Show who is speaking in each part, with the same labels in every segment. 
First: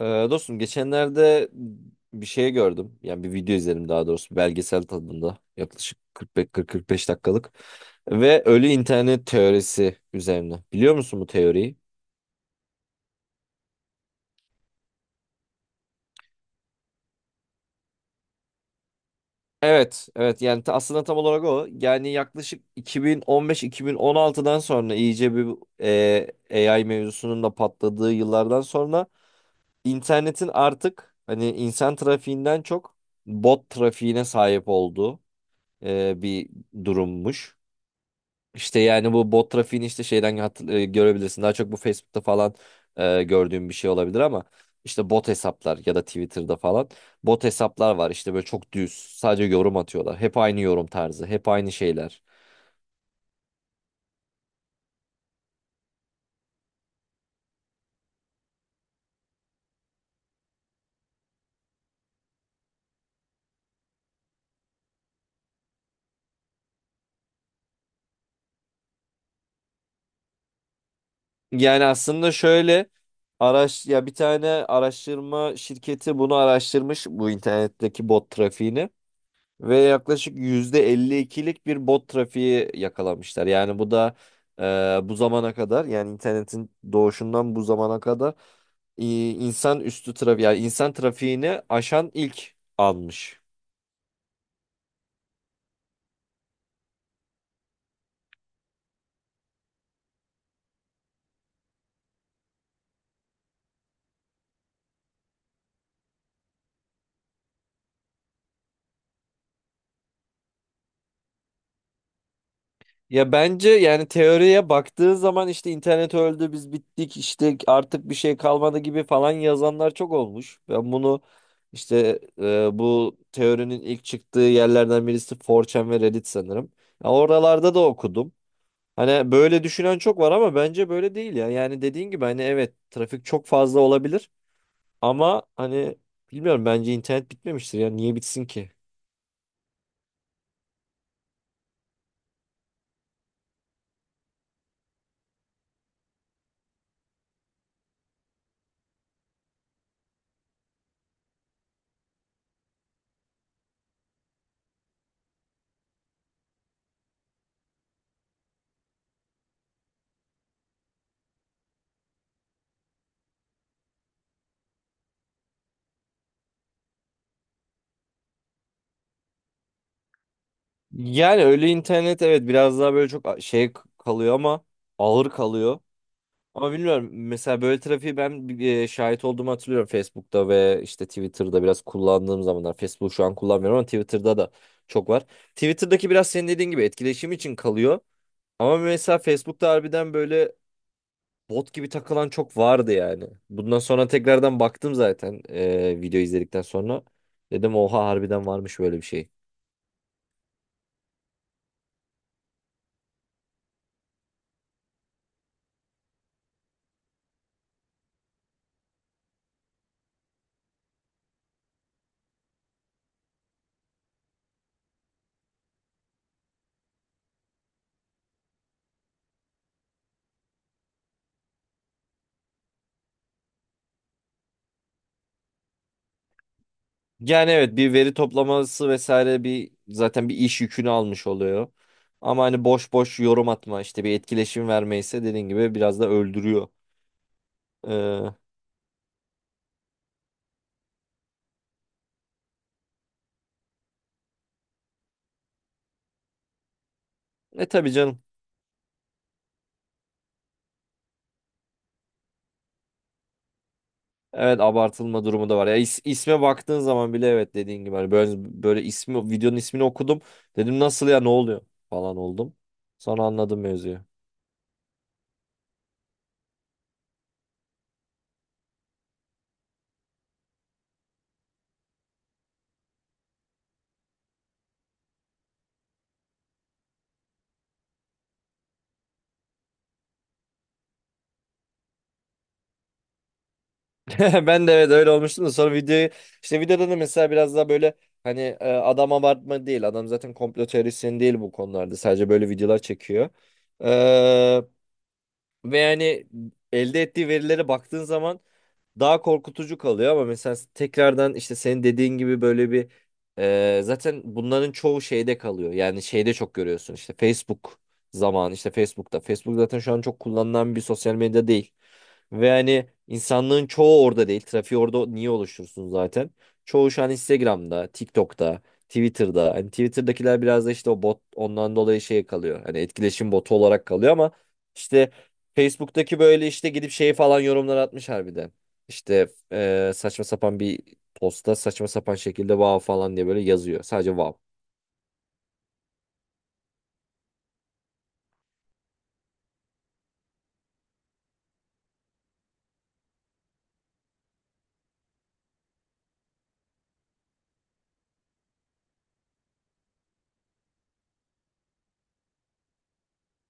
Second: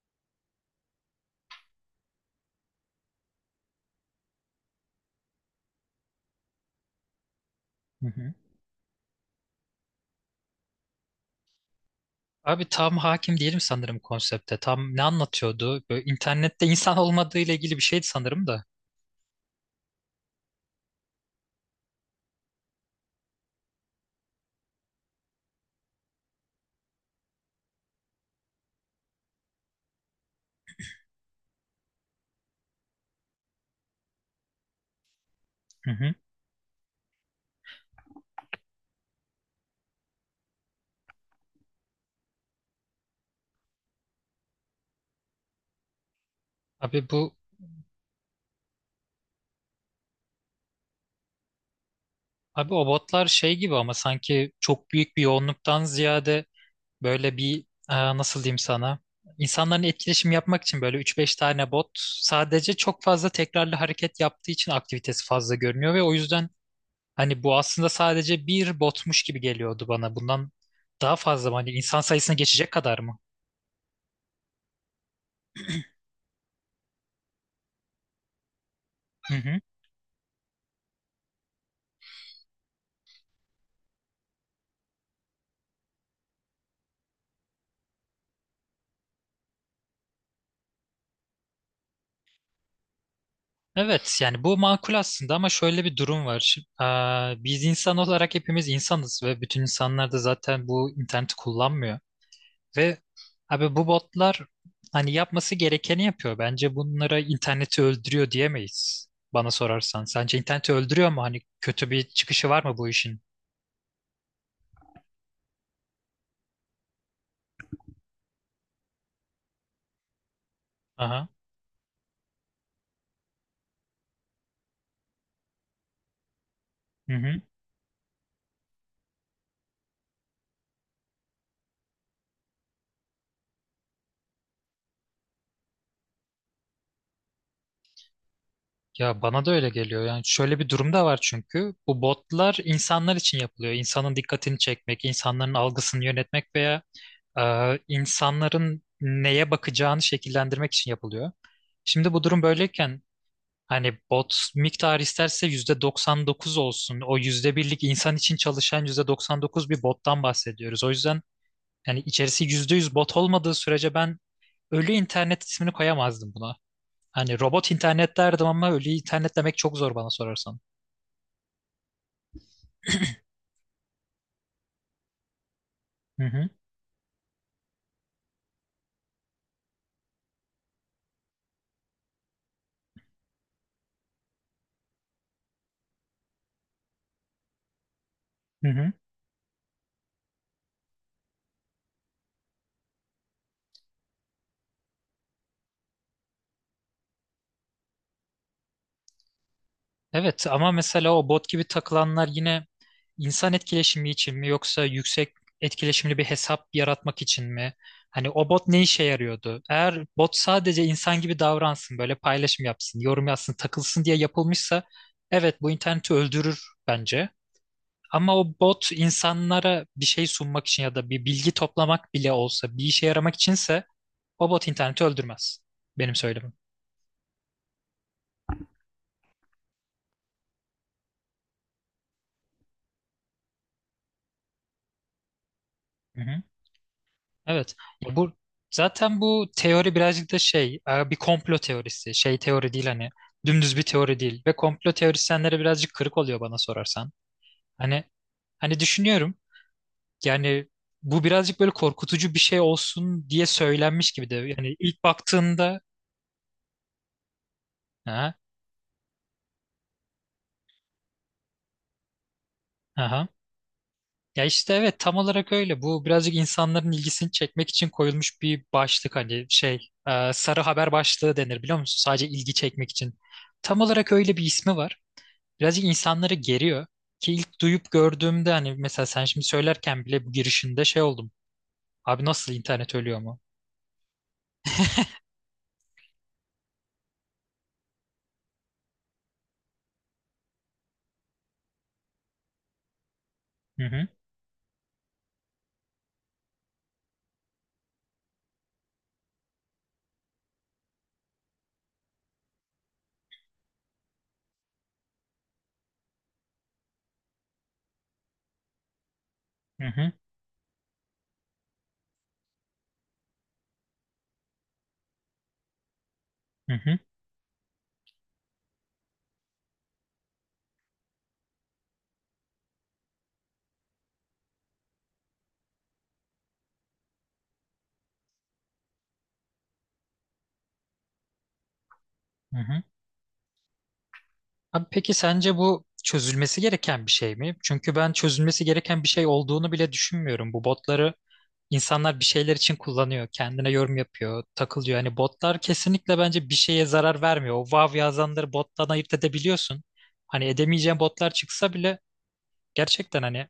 Speaker 1: Ee, dostum geçenlerde bir şey gördüm. Yani bir video izledim, daha doğrusu belgesel tadında yaklaşık 45-45 dakikalık.
Speaker 2: Hı hı.
Speaker 1: Ve ölü internet teorisi üzerine. Biliyor musun bu teoriyi?
Speaker 2: Abi tam hakim değilim sanırım konsepte. Tam ne anlatıyordu? Böyle internette insan olmadığı ile ilgili bir şeydi sanırım da.
Speaker 1: Evet, evet, yani aslında tam olarak o. Yani yaklaşık 2015-2016'dan sonra iyice bir AI mevzusunun da patladığı yıllardan sonra internetin artık hani insan trafiğinden çok bot trafiğine sahip olduğu
Speaker 2: Hı hı.
Speaker 1: bir durummuş. İşte yani bu bot trafiğini işte şeyden görebilirsin. Daha çok bu Facebook'ta falan gördüğüm bir şey olabilir ama işte bot hesaplar ya da Twitter'da falan
Speaker 2: Abi bu
Speaker 1: bot hesaplar var. İşte böyle çok düz sadece yorum atıyorlar. Hep aynı yorum tarzı, hep aynı şeyler.
Speaker 2: abi o botlar şey gibi ama sanki çok büyük bir yoğunluktan ziyade böyle bir nasıl diyeyim sana? İnsanların etkileşim yapmak için böyle üç beş tane bot sadece çok fazla tekrarlı hareket yaptığı için aktivitesi fazla görünüyor ve o yüzden hani bu aslında sadece bir botmuş gibi geliyordu bana. Bundan daha fazla mı? Hani
Speaker 1: Yani
Speaker 2: insan
Speaker 1: aslında
Speaker 2: sayısını geçecek
Speaker 1: şöyle
Speaker 2: kadar mı?
Speaker 1: ya, bir tane araştırma şirketi bunu araştırmış, bu internetteki bot trafiğini. Ve yaklaşık %52'lik bir bot trafiği yakalamışlar. Yani bu da bu zamana kadar, yani internetin doğuşundan bu zamana kadar insan üstü trafik, yani insan trafiğini aşan ilk almış.
Speaker 2: Evet yani bu makul aslında ama şöyle bir durum var. Şimdi, biz insan olarak hepimiz insanız ve bütün insanlar da zaten bu interneti kullanmıyor. Ve abi bu botlar hani yapması gerekeni yapıyor. Bence bunlara interneti öldürüyor diyemeyiz bana sorarsan. Sence interneti öldürüyor mu? Hani kötü bir çıkışı var mı bu işin?
Speaker 1: Ya bence yani teoriye baktığın zaman, işte internet öldü, biz bittik, işte artık bir şey kalmadı gibi falan yazanlar çok olmuş. Ben bunu
Speaker 2: Aha.
Speaker 1: işte bu teorinin ilk çıktığı yerlerden birisi 4chan ve Reddit sanırım. Ya
Speaker 2: Hı hı.
Speaker 1: oralarda da okudum. Hani böyle düşünen çok var ama bence böyle değil ya. Yani dediğin gibi hani, evet, trafik çok fazla olabilir ama hani, bilmiyorum, bence internet bitmemiştir ya. Niye bitsin ki?
Speaker 2: Ya bana da öyle geliyor. Yani şöyle bir durum da var çünkü bu botlar insanlar için yapılıyor. İnsanın dikkatini çekmek, insanların algısını yönetmek veya e, insanların neye bakacağını şekillendirmek için yapılıyor. Şimdi bu durum böyleyken hani bot miktarı isterse %99 olsun. O yüzde birlik insan için çalışan %99 bir bottan bahsediyoruz. O yüzden yani içerisi %100 bot olmadığı sürece ben ölü internet ismini koyamazdım buna. Hani robot internet derdim ama ölü internet demek çok zor bana sorarsan.
Speaker 1: Yani öyle internet, evet, biraz daha böyle çok şey kalıyor ama ağır kalıyor.
Speaker 2: Hı hı,
Speaker 1: Ama bilmiyorum, mesela böyle trafiği ben şahit olduğumu hatırlıyorum Facebook'ta ve işte Twitter'da biraz kullandığım zamanlar. Facebook şu an kullanmıyorum ama Twitter'da da çok var. Twitter'daki biraz senin dediğin gibi etkileşim için kalıyor.
Speaker 2: hı
Speaker 1: Ama
Speaker 2: hı.
Speaker 1: mesela Facebook'ta harbiden böyle bot gibi takılan çok vardı yani. Bundan sonra tekrardan baktım zaten video izledikten sonra. Dedim oha, harbiden varmış böyle bir şey.
Speaker 2: Evet ama mesela o bot gibi takılanlar yine İnsan etkileşimi için mi yoksa yüksek etkileşimli bir hesap yaratmak için mi? Hani o bot ne işe yarıyordu? Eğer bot sadece insan gibi davransın, böyle paylaşım yapsın, yorum yazsın, takılsın diye yapılmışsa evet bu interneti öldürür bence. Ama o bot insanlara bir şey sunmak için ya da bir bilgi toplamak bile olsa bir işe yaramak içinse o bot interneti öldürmez. Benim
Speaker 1: Yani evet, bir veri toplaması vesaire, bir zaten bir iş yükünü almış oluyor. Ama hani boş boş yorum atma, işte bir etkileşim
Speaker 2: söylemim.
Speaker 1: vermeyse dediğin gibi biraz da öldürüyor.
Speaker 2: Evet. Ya bu
Speaker 1: E,
Speaker 2: zaten bu teori birazcık da bir komplo teorisi. Şey teori değil hani dümdüz bir teori değil ve komplo teorisyenlere birazcık kırık oluyor bana sorarsan.
Speaker 1: tabii
Speaker 2: Hani
Speaker 1: canım.
Speaker 2: hani düşünüyorum yani bu birazcık böyle korkutucu bir şey olsun diye söylenmiş gibi de
Speaker 1: Evet,
Speaker 2: yani ilk
Speaker 1: abartılma durumu da var. Ya
Speaker 2: baktığında.
Speaker 1: isme baktığın zaman bile, evet, dediğin gibi hani böyle,
Speaker 2: Ha.
Speaker 1: böyle videonun ismini okudum. Dedim nasıl ya, ne oluyor falan oldum. Sonra
Speaker 2: Aha.
Speaker 1: anladım mevzuyu.
Speaker 2: Ya işte evet tam olarak öyle. Bu birazcık insanların ilgisini çekmek için koyulmuş bir başlık hani sarı haber başlığı denir biliyor musun? Sadece ilgi çekmek için. Tam olarak öyle bir ismi var. Birazcık insanları geriyor. Ki ilk duyup gördüğümde hani mesela sen şimdi söylerken bile bu girişinde şey oldum. Abi nasıl internet ölüyor mu?
Speaker 1: Ben de evet öyle olmuştum da, sonra işte videoda da mesela biraz daha böyle hani adam abartma değil, adam zaten komplo teorisyeni değil, bu konularda sadece böyle videolar çekiyor.
Speaker 2: Hı hı,
Speaker 1: Ee, ve yani elde ettiği verilere baktığın zaman daha korkutucu kalıyor ama mesela tekrardan işte senin dediğin gibi böyle bir zaten bunların çoğu şeyde kalıyor. Yani şeyde çok görüyorsun, işte Facebook zaman işte Facebook'ta. Facebook zaten
Speaker 2: hı
Speaker 1: şu an
Speaker 2: hı,
Speaker 1: çok kullanılan bir sosyal medya değil. Ve hani insanlığın çoğu orada değil. Trafiği orada niye oluştursun zaten?
Speaker 2: hı
Speaker 1: Çoğu
Speaker 2: hı,
Speaker 1: şu an Instagram'da, TikTok'ta, Twitter'da. Hani Twitter'dakiler biraz da işte o bot, ondan dolayı şey kalıyor. Hani etkileşim botu olarak kalıyor ama işte Facebook'taki böyle işte gidip şey falan yorumlar atmış harbiden. İşte saçma sapan bir posta, saçma sapan
Speaker 2: hı
Speaker 1: şekilde vav
Speaker 2: hı.
Speaker 1: falan diye böyle yazıyor. Sadece vav.
Speaker 2: Abi peki sence bu çözülmesi gereken bir şey mi? Çünkü ben çözülmesi gereken bir şey olduğunu bile düşünmüyorum. Bu botları insanlar bir şeyler için kullanıyor. Kendine yorum yapıyor, takılıyor. Hani botlar kesinlikle bence bir şeye zarar vermiyor. O wow yazanları bottan ayırt edebiliyorsun. Hani edemeyeceğin botlar çıksa bile gerçekten hani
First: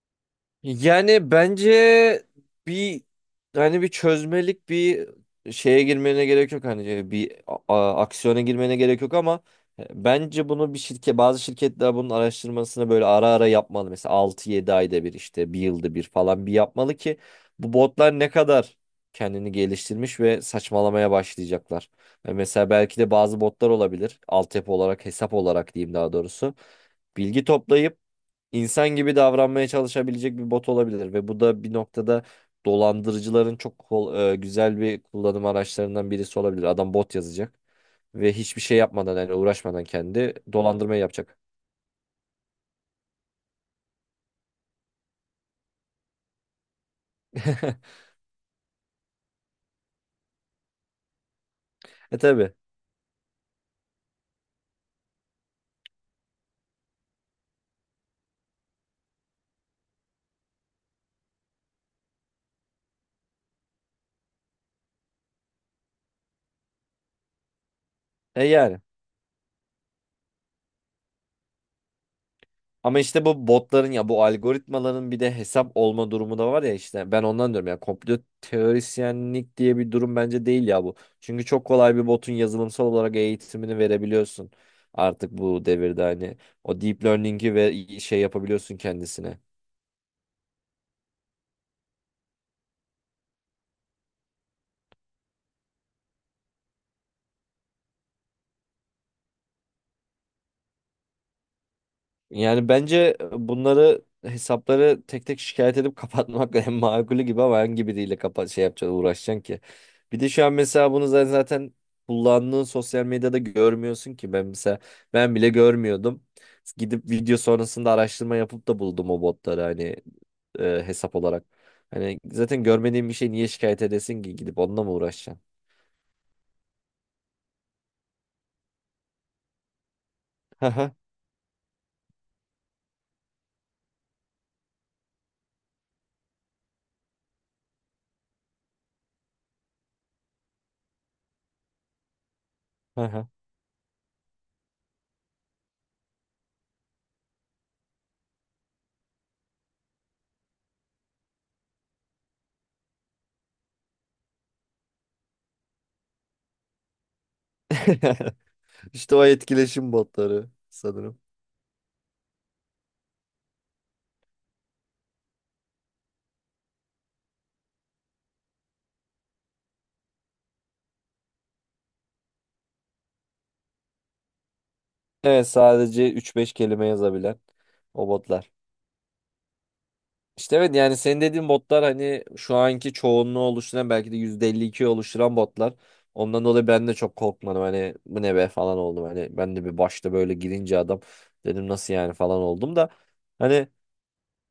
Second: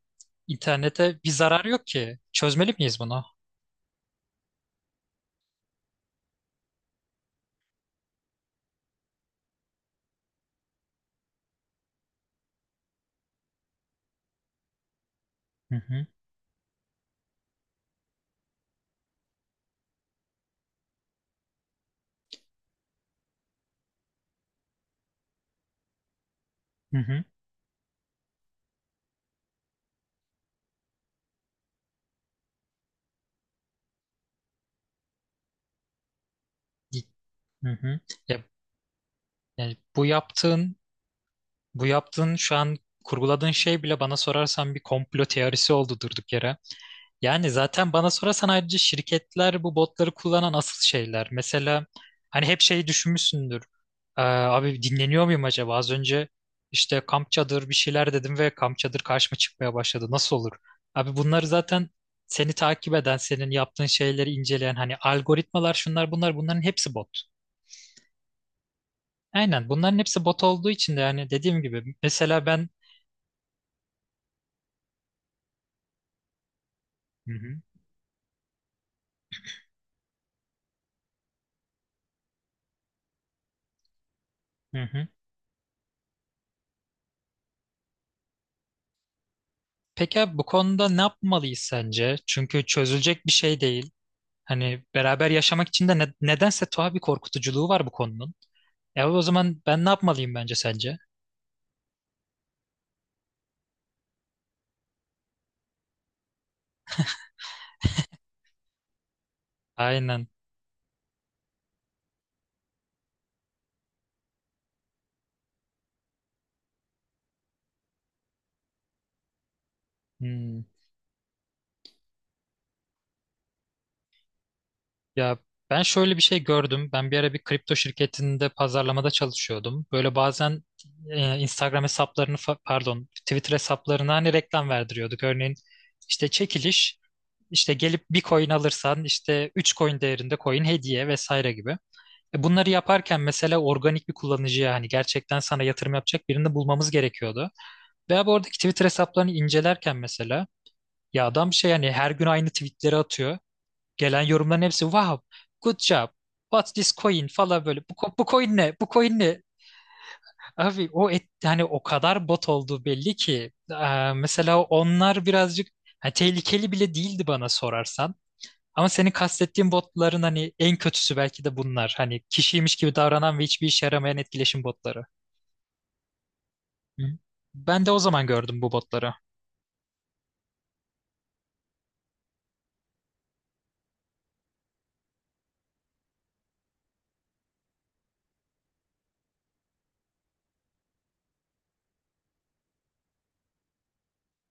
Speaker 2: internete bir
Speaker 1: Yani
Speaker 2: zarar
Speaker 1: bence
Speaker 2: yok ki. Çözmeli miyiz
Speaker 1: bir,
Speaker 2: bunu?
Speaker 1: hani bir çözmelik bir şeye girmene gerek yok, hani bir aksiyona girmene gerek yok ama bence bunu bir şirket, bazı şirketler bunun araştırmasını böyle ara ara yapmalı. Mesela 6-7 ayda bir, işte bir
Speaker 2: Hı
Speaker 1: yılda bir
Speaker 2: hı
Speaker 1: falan bir yapmalı ki bu botlar ne kadar kendini geliştirmiş ve saçmalamaya başlayacaklar. Mesela belki de bazı botlar olabilir. Altyapı olarak, hesap olarak diyeyim daha doğrusu.
Speaker 2: hı hı.
Speaker 1: Bilgi toplayıp insan gibi davranmaya çalışabilecek bir bot olabilir ve bu da bir noktada dolandırıcıların çok güzel bir kullanım araçlarından birisi olabilir. Adam bot yazacak
Speaker 2: Hı hı.
Speaker 1: ve
Speaker 2: Ya,
Speaker 1: hiçbir şey yapmadan, yani
Speaker 2: yani
Speaker 1: uğraşmadan
Speaker 2: bu
Speaker 1: kendi
Speaker 2: yaptığın,
Speaker 1: dolandırmayı yapacak.
Speaker 2: bu yaptığın şu an kurguladığın şey bile bana sorarsan bir komplo teorisi oldu durduk yere. Yani zaten bana sorarsan ayrıca şirketler bu botları kullanan asıl şeyler. Mesela
Speaker 1: E
Speaker 2: hani
Speaker 1: tabii.
Speaker 2: hep şeyi düşünmüşsündür. Abi dinleniyor muyum acaba? Az önce işte kamp çadır bir şeyler dedim ve kamp çadır karşıma çıkmaya başladı. Nasıl olur? Abi bunları zaten seni takip eden, senin yaptığın şeyleri inceleyen hani algoritmalar şunlar bunlar bunların hepsi bot.
Speaker 1: E yani.
Speaker 2: Aynen bunların hepsi bot olduğu için de yani dediğim gibi mesela ben.
Speaker 1: Ama işte bu botların ya bu algoritmaların bir de hesap olma durumu da var ya, işte ben
Speaker 2: Hı hı.
Speaker 1: ondan diyorum ya, komplo teorisyenlik diye bir durum bence değil ya bu. Çünkü çok kolay bir botun yazılımsal olarak eğitimini verebiliyorsun
Speaker 2: Hı hı.
Speaker 1: artık bu devirde, hani o deep learning'i ve şey yapabiliyorsun kendisine.
Speaker 2: Peki abi bu konuda ne yapmalıyız sence? Çünkü çözülecek bir şey değil. Hani beraber yaşamak için de nedense tuhaf bir korkutuculuğu var bu konunun. E o zaman ben ne yapmalıyım bence sence?
Speaker 1: Yani bence bunları, hesapları tek tek şikayet edip kapatmak en makulü gibi ama hangi biriyle kapat, şey yapacaksın, uğraşacaksın ki. Bir
Speaker 2: Aynen.
Speaker 1: de şu an mesela bunu zaten kullandığın sosyal medyada görmüyorsun ki, ben mesela ben bile görmüyordum. Gidip video sonrasında araştırma yapıp da buldum o botları, hani
Speaker 2: Hmm.
Speaker 1: hesap olarak. Hani zaten görmediğin bir şey niye şikayet edesin ki, gidip onunla mı
Speaker 2: Ya
Speaker 1: uğraşacaksın?
Speaker 2: ben şöyle bir şey gördüm. Ben bir ara bir kripto şirketinde pazarlamada çalışıyordum. Böyle bazen
Speaker 1: Haha.
Speaker 2: Instagram hesaplarını pardon Twitter hesaplarına hani reklam verdiriyorduk. Örneğin işte çekiliş işte gelip bir coin alırsan işte 3 coin değerinde coin hediye vesaire gibi. Bunları yaparken
Speaker 1: Haha.
Speaker 2: mesela organik bir kullanıcıya hani gerçekten sana yatırım yapacak birini bulmamız gerekiyordu. Veya bu oradaki Twitter hesaplarını incelerken mesela ya adam şey yani her gün aynı tweetleri atıyor. Gelen yorumların hepsi wow, good job, what's this coin falan böyle. Bu coin ne? Bu
Speaker 1: İşte
Speaker 2: coin
Speaker 1: o
Speaker 2: ne?
Speaker 1: etkileşim botları
Speaker 2: Abi
Speaker 1: sanırım.
Speaker 2: yani o kadar bot olduğu belli ki. Mesela onlar birazcık hani tehlikeli bile değildi bana sorarsan. Ama senin kastettiğin botların hani en kötüsü belki de bunlar. Hani kişiymiş gibi davranan ve hiçbir işe yaramayan etkileşim botları.
Speaker 1: Evet, sadece üç beş kelime
Speaker 2: Hı.
Speaker 1: yazabilen
Speaker 2: Ben de o
Speaker 1: o
Speaker 2: zaman
Speaker 1: botlar.
Speaker 2: gördüm bu botları.
Speaker 1: İşte evet, yani senin dediğin botlar, hani şu anki çoğunluğu oluşturan, belki de %52'yi oluşturan botlar. Ondan dolayı ben de çok korkmadım, hani bu ne be falan oldum. Hani ben de bir başta böyle girince adam, dedim nasıl yani falan oldum da. Hani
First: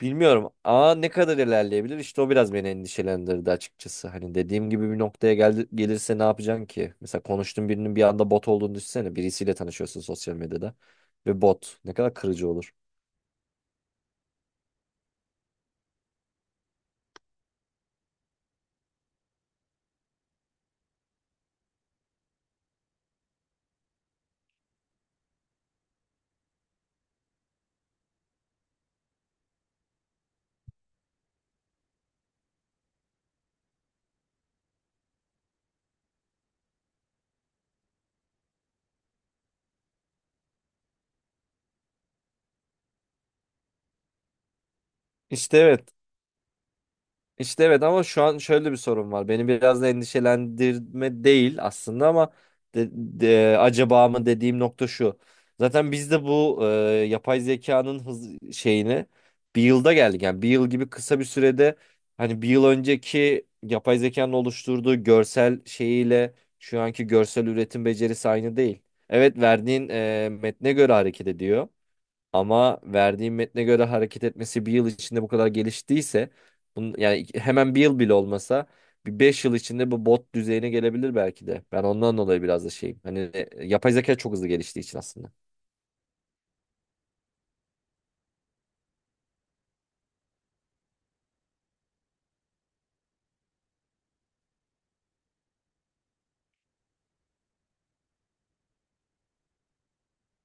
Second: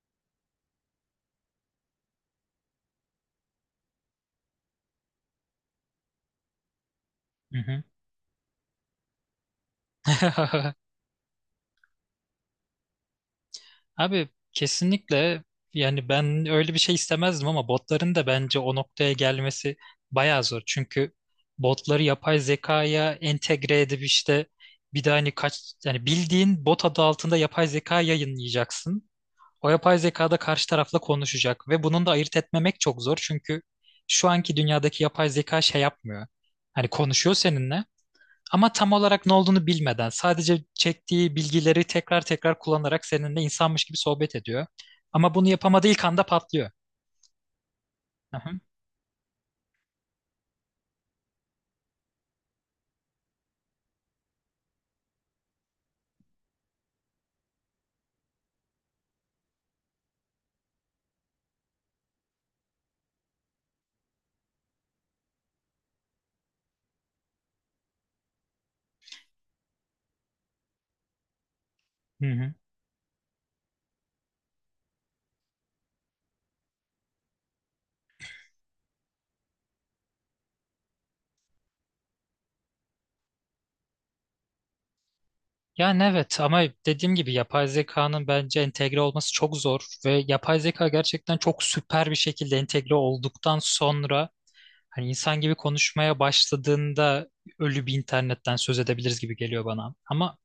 Speaker 1: bilmiyorum, ne kadar ilerleyebilir işte, o biraz beni endişelendirdi açıkçası. Hani dediğim gibi bir noktaya gelirse ne yapacaksın ki? Mesela
Speaker 2: Hı
Speaker 1: konuştuğun
Speaker 2: hı.
Speaker 1: birinin bir anda bot olduğunu düşünsene, birisiyle tanışıyorsun sosyal medyada ve bot, ne kadar kırıcı olur.
Speaker 2: Abi kesinlikle yani ben öyle bir şey istemezdim ama botların da bence o noktaya gelmesi bayağı zor. Çünkü botları yapay zekaya entegre edip işte bir de hani kaç yani bildiğin bot adı altında yapay zeka yayınlayacaksın. O yapay zeka da karşı tarafla konuşacak ve bunun da ayırt etmemek çok zor. Çünkü şu anki dünyadaki yapay zeka şey yapmıyor. Hani konuşuyor seninle ama tam olarak ne olduğunu bilmeden sadece çektiği bilgileri tekrar tekrar kullanarak seninle insanmış gibi sohbet ediyor. Ama bunu
Speaker 1: İşte
Speaker 2: yapamadığı
Speaker 1: evet.
Speaker 2: ilk anda patlıyor.
Speaker 1: İşte evet ama şu an
Speaker 2: Aha.
Speaker 1: şöyle bir sorun var. Beni biraz da endişelendirme değil aslında ama acaba mı dediğim nokta şu. Zaten biz de bu yapay zekanın hız şeyini bir yılda geldik. Yani bir yıl gibi kısa bir sürede hani bir yıl önceki yapay zekanın oluşturduğu görsel şeyiyle şu anki görsel üretim becerisi aynı değil. Evet, verdiğin metne göre hareket ediyor.
Speaker 2: Hı hı. Hı.
Speaker 1: Ama verdiğim metne göre hareket etmesi bir yıl içinde bu kadar geliştiyse bunun, yani hemen bir yıl bile olmasa bir 5 yıl içinde bu bot düzeyine gelebilir belki de. Ben ondan dolayı biraz da şeyim. Hani yapay zeka çok hızlı geliştiği için aslında.
Speaker 2: Yani evet ama dediğim gibi yapay zekanın bence entegre olması çok zor ve yapay zeka gerçekten çok süper bir şekilde entegre olduktan sonra hani insan gibi konuşmaya başladığında ölü bir internetten söz edebiliriz gibi geliyor bana. Ama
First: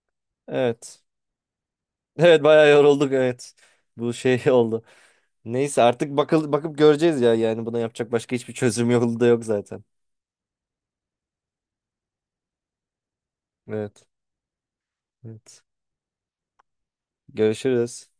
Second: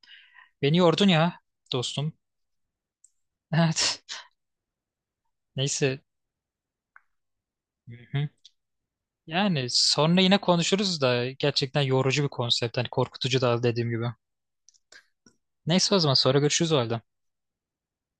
Speaker 2: beni
Speaker 1: Evet.
Speaker 2: yordun ya dostum.
Speaker 1: Evet, bayağı yorulduk, evet.
Speaker 2: Evet.
Speaker 1: Bu şey oldu. Neyse,
Speaker 2: Neyse.
Speaker 1: artık bakıp göreceğiz ya. Yani buna
Speaker 2: Hı
Speaker 1: yapacak
Speaker 2: hı.
Speaker 1: başka hiçbir çözüm yolu da yok
Speaker 2: Yani
Speaker 1: zaten.
Speaker 2: sonra yine konuşuruz da gerçekten yorucu bir konsept. Hani korkutucu da dediğim gibi.
Speaker 1: Evet. Evet.
Speaker 2: Neyse o zaman sonra görüşürüz o halde.
Speaker 1: Görüşürüz.